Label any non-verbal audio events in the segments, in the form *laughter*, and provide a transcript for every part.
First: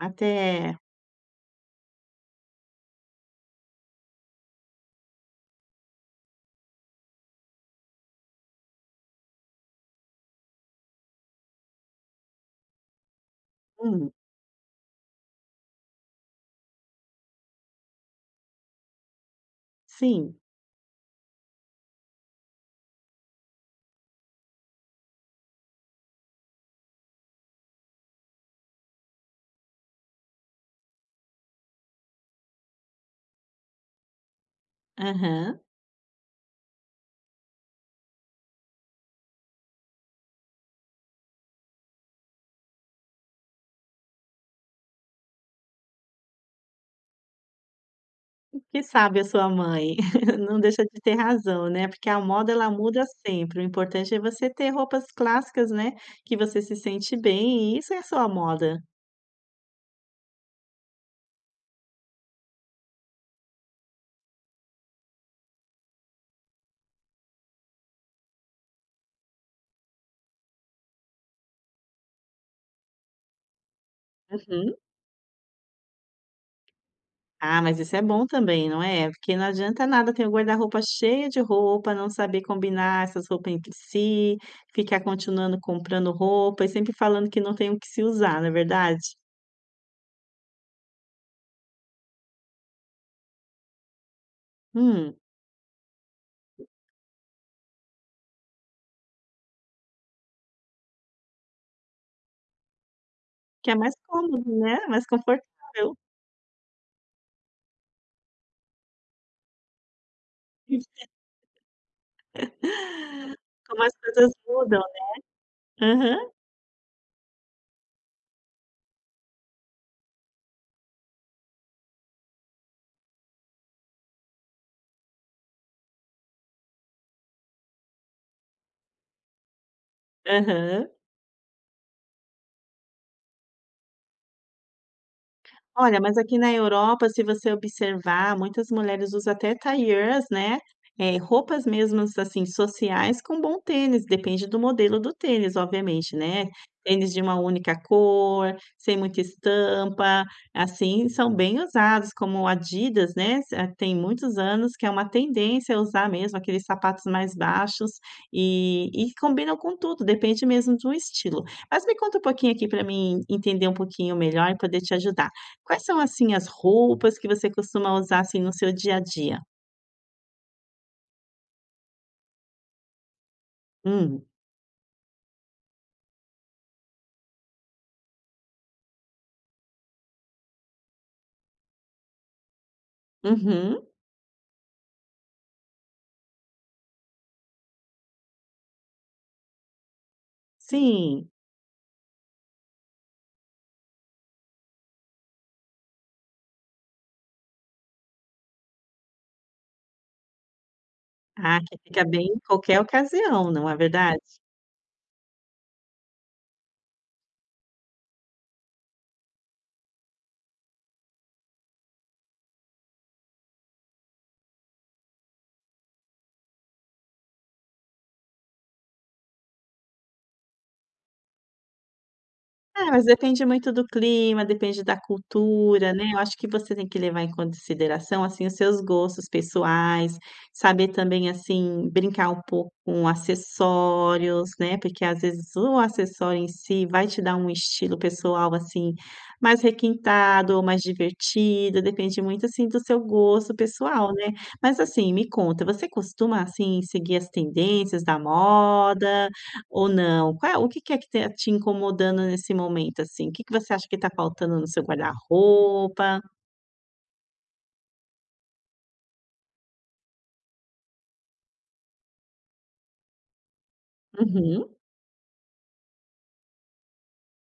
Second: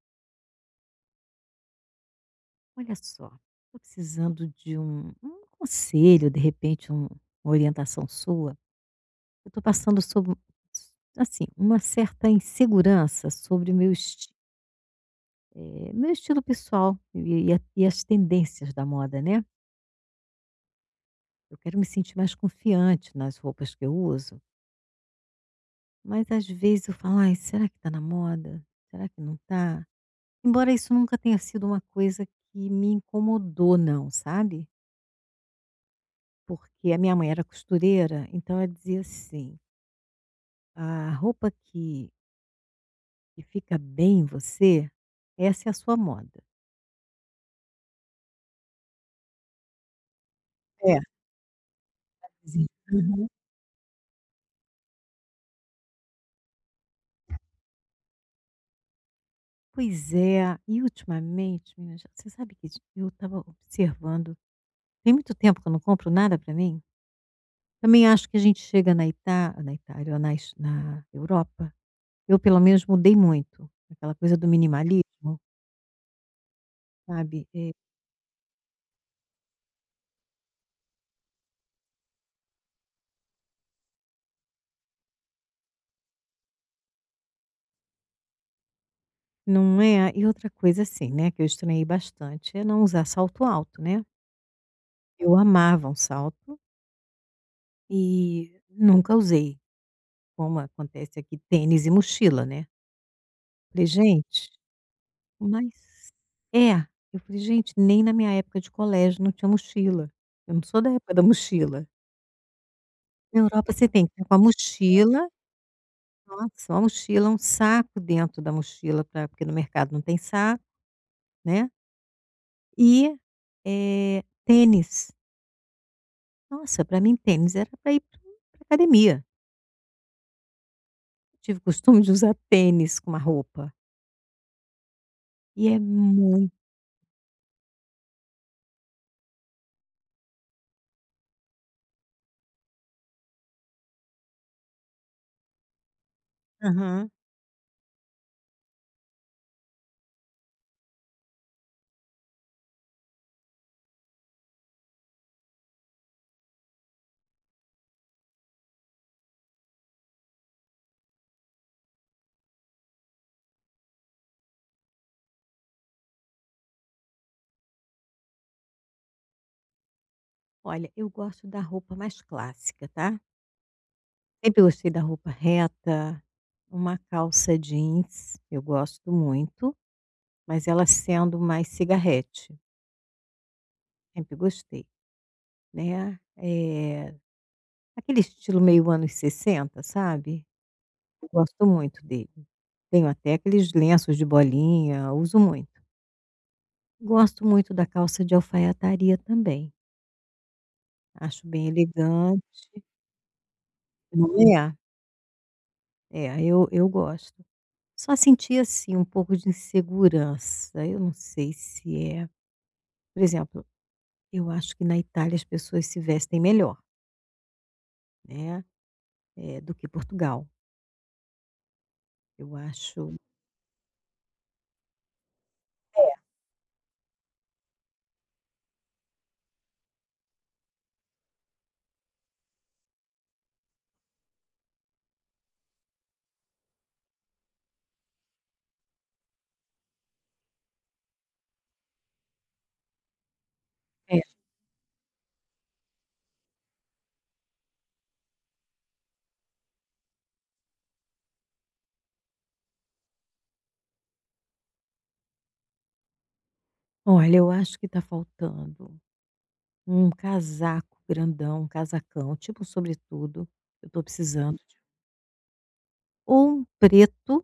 Até Olha só, estou precisando de um conselho, de repente, uma orientação sua. Eu estou passando sobre, assim, uma certa insegurança sobre o meu, hum, meu estilo pessoal e as tendências da moda, né? sim. Eu quero me sentir mais confiante nas roupas que eu uso, mas às vezes eu falo, ai, será que está na moda? Será que não está? Embora isso nunca tenha sido uma coisa que me incomodou, não, sabe? Aham. Porque a minha mãe era costureira, então ela dizia assim: "A roupa que fica bem em você, essa é a sua moda". Que sabe a sua mãe. *laughs* Não deixa É, de ter razão, né, porque a moda dizia. ela muda Uhum. sempre, o importante é você ter roupas clássicas, né, que você se sente bem e isso é a sua moda. Pois é. E ultimamente, menina, já você sabe que eu estava observando tem muito tempo que eu não compro nada para mim. Também acho que a gente chega na Itália, ou na es na Europa, eu pelo menos mudei muito, aquela coisa do Uhum. minimalismo, sabe, Ah, mas isso é bom também, não é? Porque não adianta nada ter o guarda-roupa cheio de roupa, não saber combinar essas roupas entre si, ficar continuando comprando roupa e sempre falando que não tem o que se usar, não é verdade? não é e outra coisa assim, né, que eu estranhei bastante, é não usar salto alto, né. Hum, Eu amava um salto e nunca usei, como acontece aqui tênis e mochila, né. que é Falei: mais cômodo, "Gente, né, mais mas". confortável. É, eu falei: "Gente, nem na minha época de colégio não tinha mochila, eu não sou da época da mochila". Na Europa Como você as tem que estar coisas com a mudam. mochila, Aham, nossa, uma mochila, um saco dentro da mochila pra porque no mercado não tem saco, né, e, eh, tênis. Nossa, para mim tênis era para ir para academia. aham. Tive costume de usar tênis com uma roupa. E é Olha, mas aqui na muito Europa, se você observar, muitas mulheres usam até tailleurs, né, roupas mesmo assim, sociais com bom tênis, depende do modelo do tênis, obviamente, né. aham. Tênis de uma única cor, sem muita estampa, assim, são bem usados, como o Adidas, né, tem muitos anos que é uma tendência usar mesmo aqueles sapatos mais baixos e combinam com tudo, depende mesmo do estilo. Mas me conta um pouquinho aqui para mim entender um pouquinho melhor e poder te ajudar. Quais são, assim, as roupas que você costuma usar, assim, no seu dia a dia? Olha, eu gosto da roupa mais clássica, tá. Hum, Sempre gostei da roupa reta, uma calça jeans, eu gosto muito, mas ela sendo mais cigarrete, uhum, sempre gostei, né. É aquele estilo meio anos sessenta, sabe. sim. Eu gosto muito dele. Tenho até aqueles lenços de bolinha, uso muito. Gosto muito da calça de alfaiataria também, acho Ah, bem que fica bem em elegante, qualquer ocasião, não é verdade? não é? É, eu gosto. Só senti, assim, um pouco de insegurança. Eu não sei se é, por exemplo, eu acho que na Itália as pessoas se vestem melhor, né, do que Portugal. Eu É, mas acho, depende muito do clima, depende da cultura, né, eu acho que você tem que levar em consideração, assim, os seus gostos pessoais, saber também, assim, brincar um pouco com acessórios, né, porque às vezes o acessório em si vai te dar um estilo pessoal, assim, mais requintado ou mais divertido, depende muito, assim, do seu gosto pessoal, é, é. né. Mas, assim, me conta, você costuma, assim, seguir as tendências da moda ou não? Qual é o que é que tá te incomodando nesse momento, assim? O que você acha que está faltando no seu guarda-roupa? Olha, eu acho que está faltando um casaco grandão, um casacão, tipo um sobretudo, eu estou precisando, Uhum, de ou um preto,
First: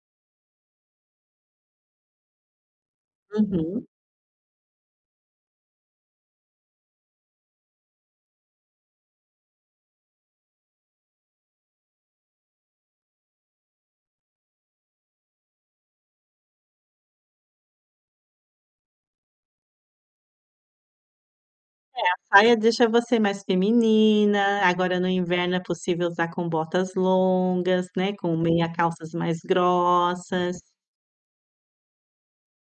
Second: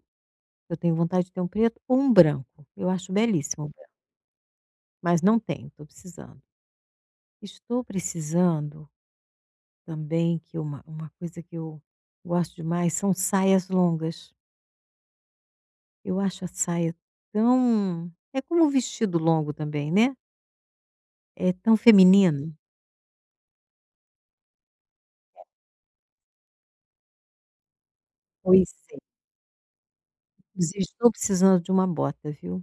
eu tenho vontade de ter um preto, ou um branco. Eu acho belíssimo o uhum. branco, mas não tenho, estou precisando. Estou precisando também que uma coisa que eu gosto demais são saias longas. Eu acho a saia tão, é como o vestido longo também, né, é tão feminino. Saia deixa você mais feminina, agora no inverno é possível usar com botas longas, né, com Pois meia é. calças mais grossas. Inclusive estou precisando de uma bota, viu.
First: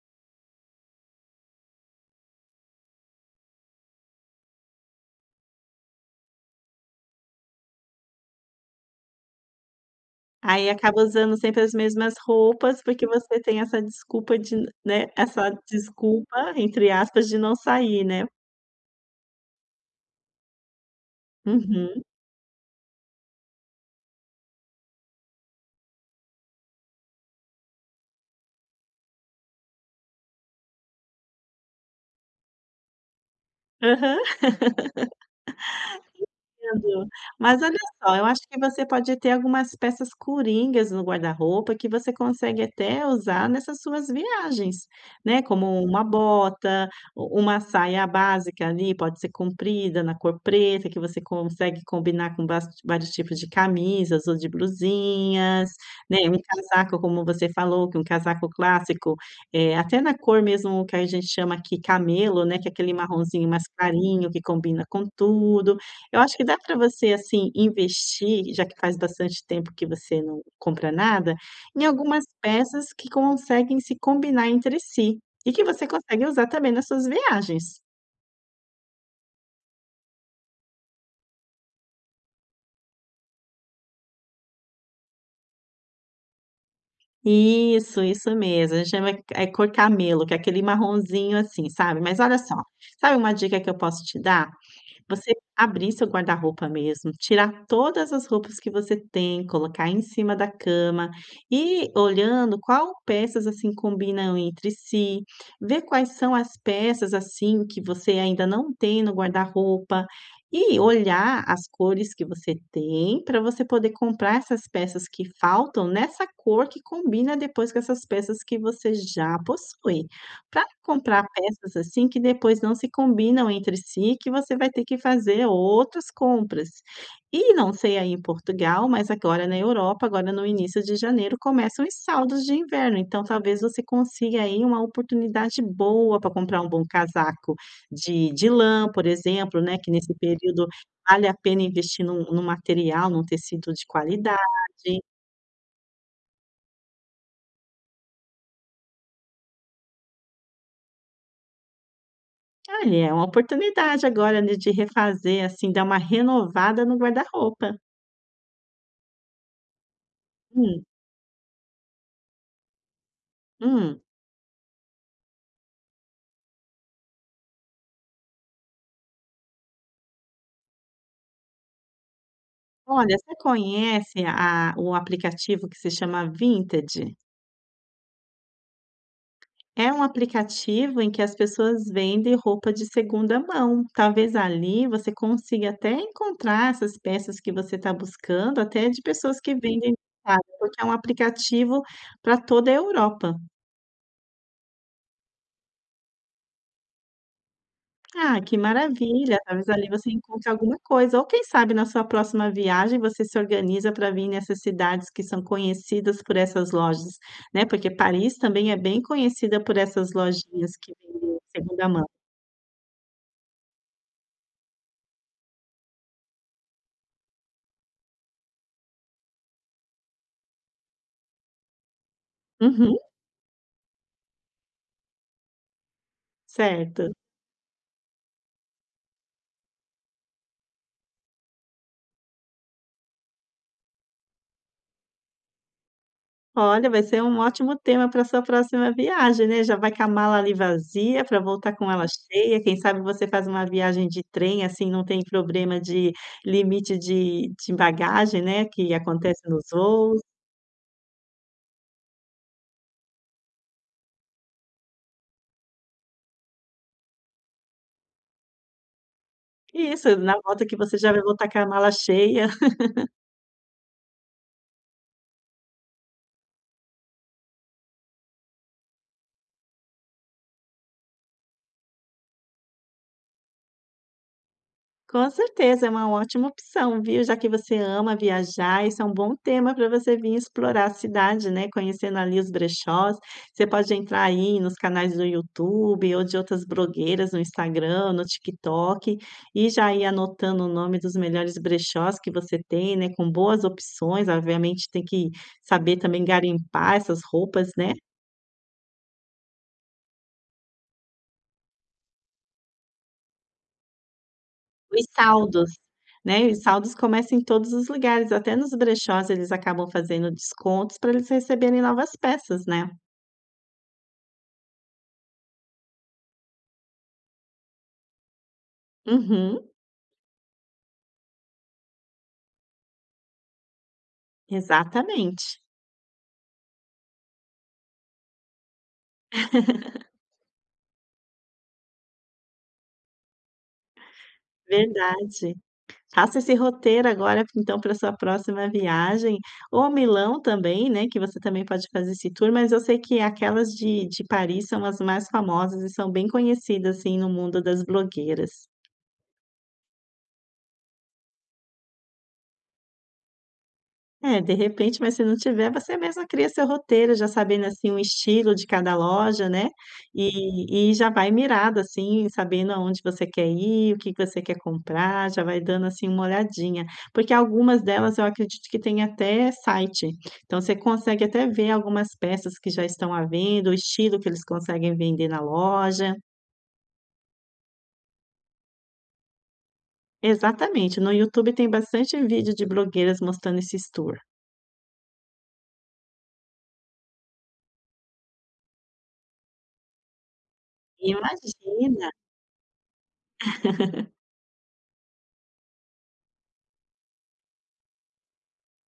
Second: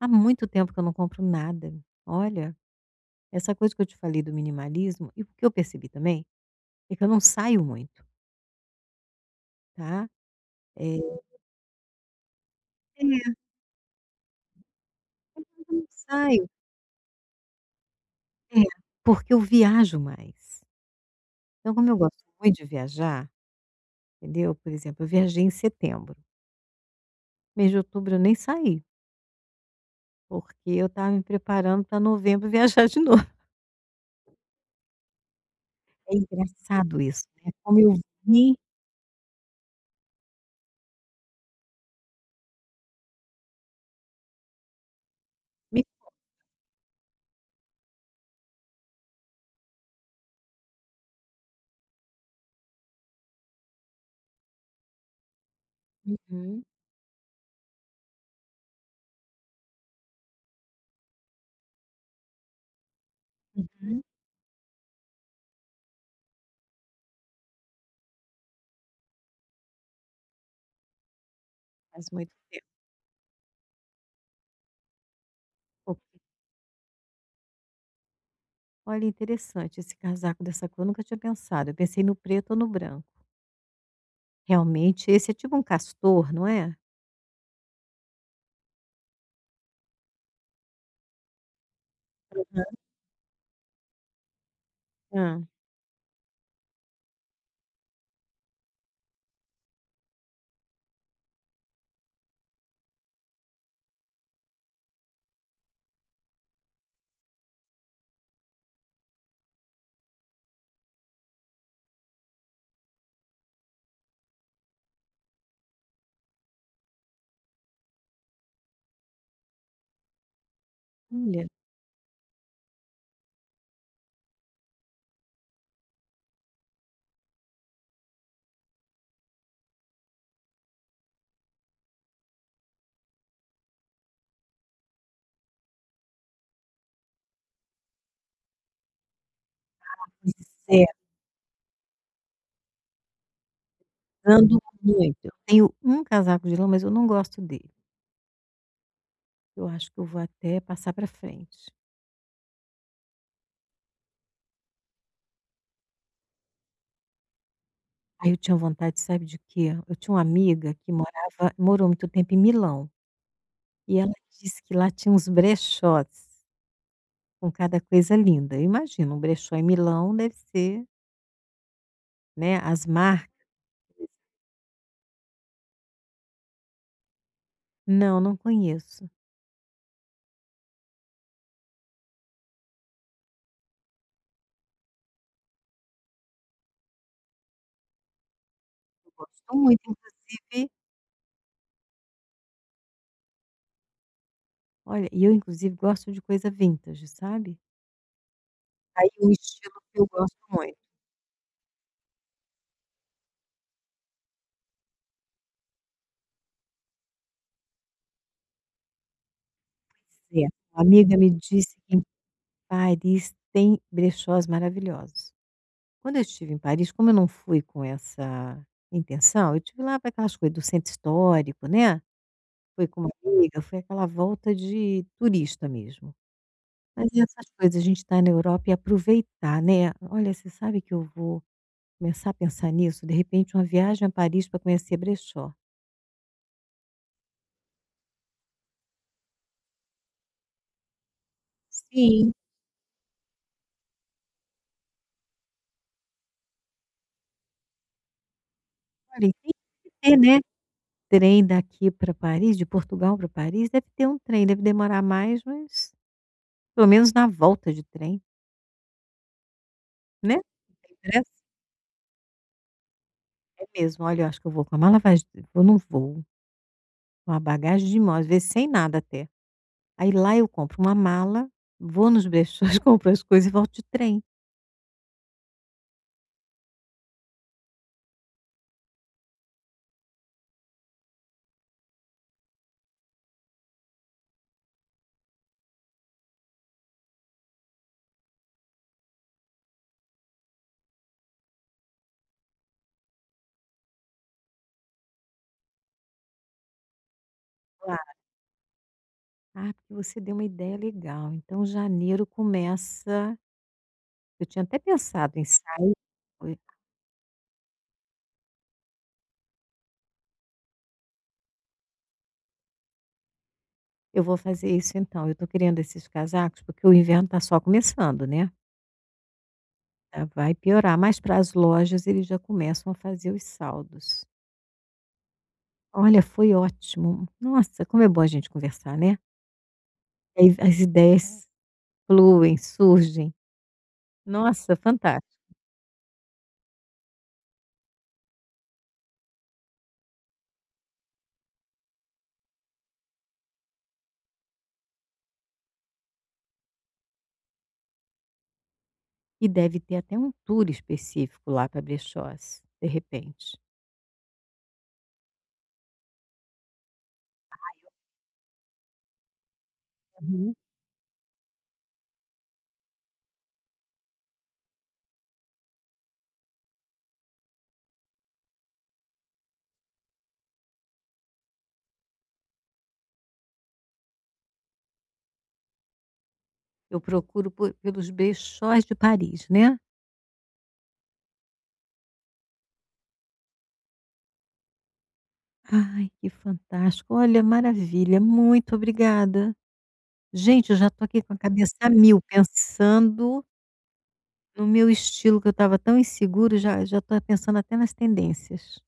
Há muito tempo que eu não compro nada. Olha, essa coisa que eu te falei do minimalismo e o que eu percebi também, é que eu não saio muito, tá. Aí Eh, acaba usando sempre as mesmas roupas, porque é, você tem essa desculpa de, né, eu essa não saio. desculpa, entre aspas, de não sair, né. É, porque eu viajo mais. Então como eu Uhum. gosto muito de viajar, entendeu, por exemplo, eu viajei em setembro. Mês de outubro eu nem saí, porque eu estava me preparando para novembro *laughs* viajar de novo. Aham. É engraçado Entendo. isso, né, Mas olha como eu só, eu acho vi. que você pode ter algumas peças coringas no guarda-roupa que você consegue até usar nessas suas viagens, né, como Me uma bota, u uma saia básica ali, pode ser comprida, na cor preta, que você consegue combinar com bast vários tipos de camisas ou de blusinhas, né, um uhum. casaco, como você falou, que um casaco clássico, até na cor mesmo que a gente chama aqui camelo, né, que é aquele marronzinho mais Uhum. clarinho que combina com tudo. Eu acho que dá para você, assim, investir, já que faz bastante tempo que você não compra nada, em Faz algumas muito tempo. peças que conseguem se combinar entre si e que você consegue usar também nas suas viagens. Olha, interessante esse casaco dessa cor, eu nunca tinha pensado, eu pensei no preto ou no branco. Realmente esse é tipo um castor, não é? Isso mesmo. A gente chama é cor camelo, que é aquele marronzinho assim, sabe. Mas olha só, sabe uma dica que eu posso te dar? Hã, Você abrir seu guarda-roupa mesmo, tirar todas as roupas que você tem, colocar em cima da cama, e olhando qual peças, assim, combinam entre si, ver quais são as peças, assim, que você ainda não tem no guarda-roupa, e olhar as cores que você tem para você poder comprar essas peças que faltam nessa cor que combina depois com essas peças que você já possui. Para comprar olha. peças, assim, que depois não se combinam entre si, que você vai ter que fazer outras compras. E não sei aí em Portugal, mas agora na Europa, agora no início de janeiro, começam os saldos de inverno, então talvez você consiga aí uma oportunidade boa para comprar um bom casaco de lã, por exemplo, né, que nesse Pois período é, vale a pena investir num material, num tecido de qualidade. ando muito. Eu tenho um casaco de lã, mas eu não gosto dele, eu acho que eu vou até passar para frente. Olha, é uma oportunidade agora, né, de refazer, assim, dar uma renovada no guarda-roupa. Aí eu tinha vontade, sabe de quê? Eu tinha uma amiga Hum, que morava morou muito tempo em Milão, e hum. ela disse que lá tinha uns brechós com cada coisa linda. Eu imagino, um brechó em Milão deve ser, né, as Olha, marcas. você conhece a o aplicativo que se chama Vinted? Não, não conheço. É um aplicativo em que as pessoas vendem roupa de segunda mão. Talvez ali você consiga até encontrar essas peças que você está buscando, até de Eu pessoas que gosto muito, vendem, sabe? inclusive Porque é um aplicativo para toda a Europa. olha, e eu inclusive gosto de coisa vintage, sabe. Ah, que Aí um maravilha. Talvez estilo ali que eu você gosto encontre muito. alguma coisa, ou quem sabe na sua próxima viagem você se organiza para vir nessas cidades que são conhecidas por essas lojas, né, porque Paris também é bem conhecida por essas É. lojinhas Uma que amiga me vendem disse segunda que em mão. Paris tem brechós maravilhosos. Quando eu estive em Paris, como eu não fui com essa intenção, eu tive lá para aquelas coisas do centro histórico, né, fui Uhum, com uma amiga, foi aquela volta de turista mesmo. Mas certo. e essas coisas, a gente está na Europa e aproveitar, né. Olha, você sabe que eu vou começar a pensar nisso, de repente uma viagem a Paris para conhecer brechó. Olha, vai ser um ótimo tema para sua próxima viagem, né, já vai com a mala ali vazia para voltar com ela Sim. cheia, quem sabe você faz uma viagem de trem, assim, não tem problema de limite de bagagem, né, que Olha, e acontece tem nos que ter, voos. né, trem daqui para Paris, de Portugal para Paris, deve ter um trem, deve demorar mais, mas pelo menos na volta de trem, Isso, na né, volta que não você tem já vai pressa. voltar com a mala cheia. *laughs* É mesmo. Olha, eu acho que eu vou com a mala vaz eu não vou, com a bagagem de mão, às vezes sem nada até. Aí lá eu compro uma mala, vou nos brechós, *laughs* compro as coisas e volto de trem. Com certeza, é uma ótima opção, viu, já que você ama viajar, isso é um bom tema para você vir explorar a cidade, né, conhecendo ali os brechós. Você pode entrar aí nos canais do YouTube ou de outras blogueiras no Instagram, no TikTok, e já ir anotando o nome dos melhores brechós que você tem, né, com boas opções, obviamente tem que saber também garimpar essas roupas, né. Claro. Ah, porque você deu uma ideia legal. Então janeiro começa, eu tinha até Os pensado em saldos, sair, né, foi, os saldos começam em todos os lugares, até nos brechós eles acabam fazendo descontos para eles receberem novas peças, né. eu vou fazer isso então, eu estou querendo esses casacos, porque o inverno está só começando, né, Uhum, já vai piorar, mas para as lojas eles já começam a fazer os saldos. exatamente, Olha, foi ótimo. Nossa, como é bom a gente conversar, né. Aí as ideias fluem, surgem. Nossa, fantástico. verdade. Faça esse roteiro agora então para sua próxima viagem, ou a Milão também, né, que você também pode fazer esse tour, mas eu sei que aquelas de Paris são as mais famosas e são bem conhecidas, assim, no mundo das blogueiras. E deve ter até um tour específico lá para brechós, de repente. É, de repente, mas se não tiver, você mesma cria seu roteiro, já sabendo, assim, o estilo de cada loja, né, Uhum. e já vai mirado, assim, sabendo aonde você quer ir, o que que você quer comprar, já vai dando, assim, uma olhadinha. Porque algumas delas eu acredito que tem até site, então você consegue até ver algumas peças que já estão à venda, o estilo que eles conseguem vender na loja. Eu procuro por, pelos brechós de Paris, né. Exatamente, no YouTube tem bastante vídeo de blogueiras mostrando esse tour. Ai, que fantástico. Olha, maravilha, muito obrigada. Gente, eu já estou aqui com a cabeça a Imagina! mil, pensando no meu estilo, que eu estava tão inseguro, já estou pensando até nas tendências.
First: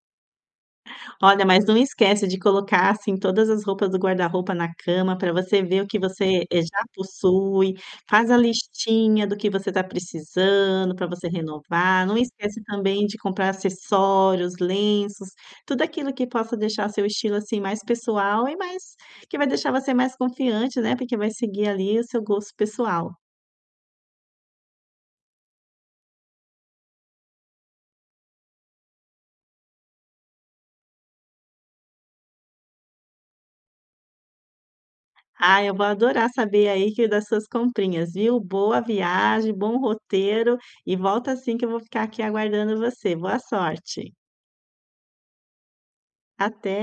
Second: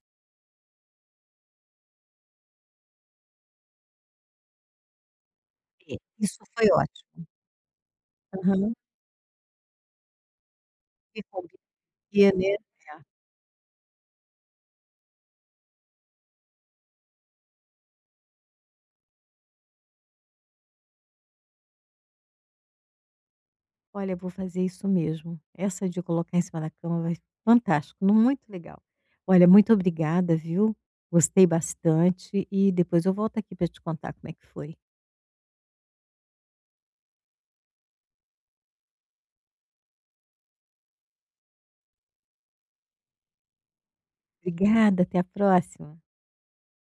Olha, mas não esquece de colocar, assim, todas as roupas do guarda-roupa na cama para você ver o É, que isso você, foi já ótimo. possui, faz a Aham. listinha do que você está precisando para Que você renovar, não combina, né. esquece É. também de comprar acessórios, lenços, tudo aquilo que possa deixar seu estilo, assim, mais pessoal e mais que vai deixar você mais confiante, né, porque vai seguir ali o seu gosto pessoal. Olha, eu vou fazer isso mesmo. Essa de colocar em cima da cama vai, fantástico, nu muito legal. Olha, muito obrigada, viu. Gostei bastante e depois eu volto aqui para te contar como é que foi. Ah, eu vou adorar saber aí que das suas comprinhas, viu? Boa viagem, bom roteiro e volta assim que eu vou ficar aqui aguardando você. Boa sorte. Obrigada, até a próxima. Até.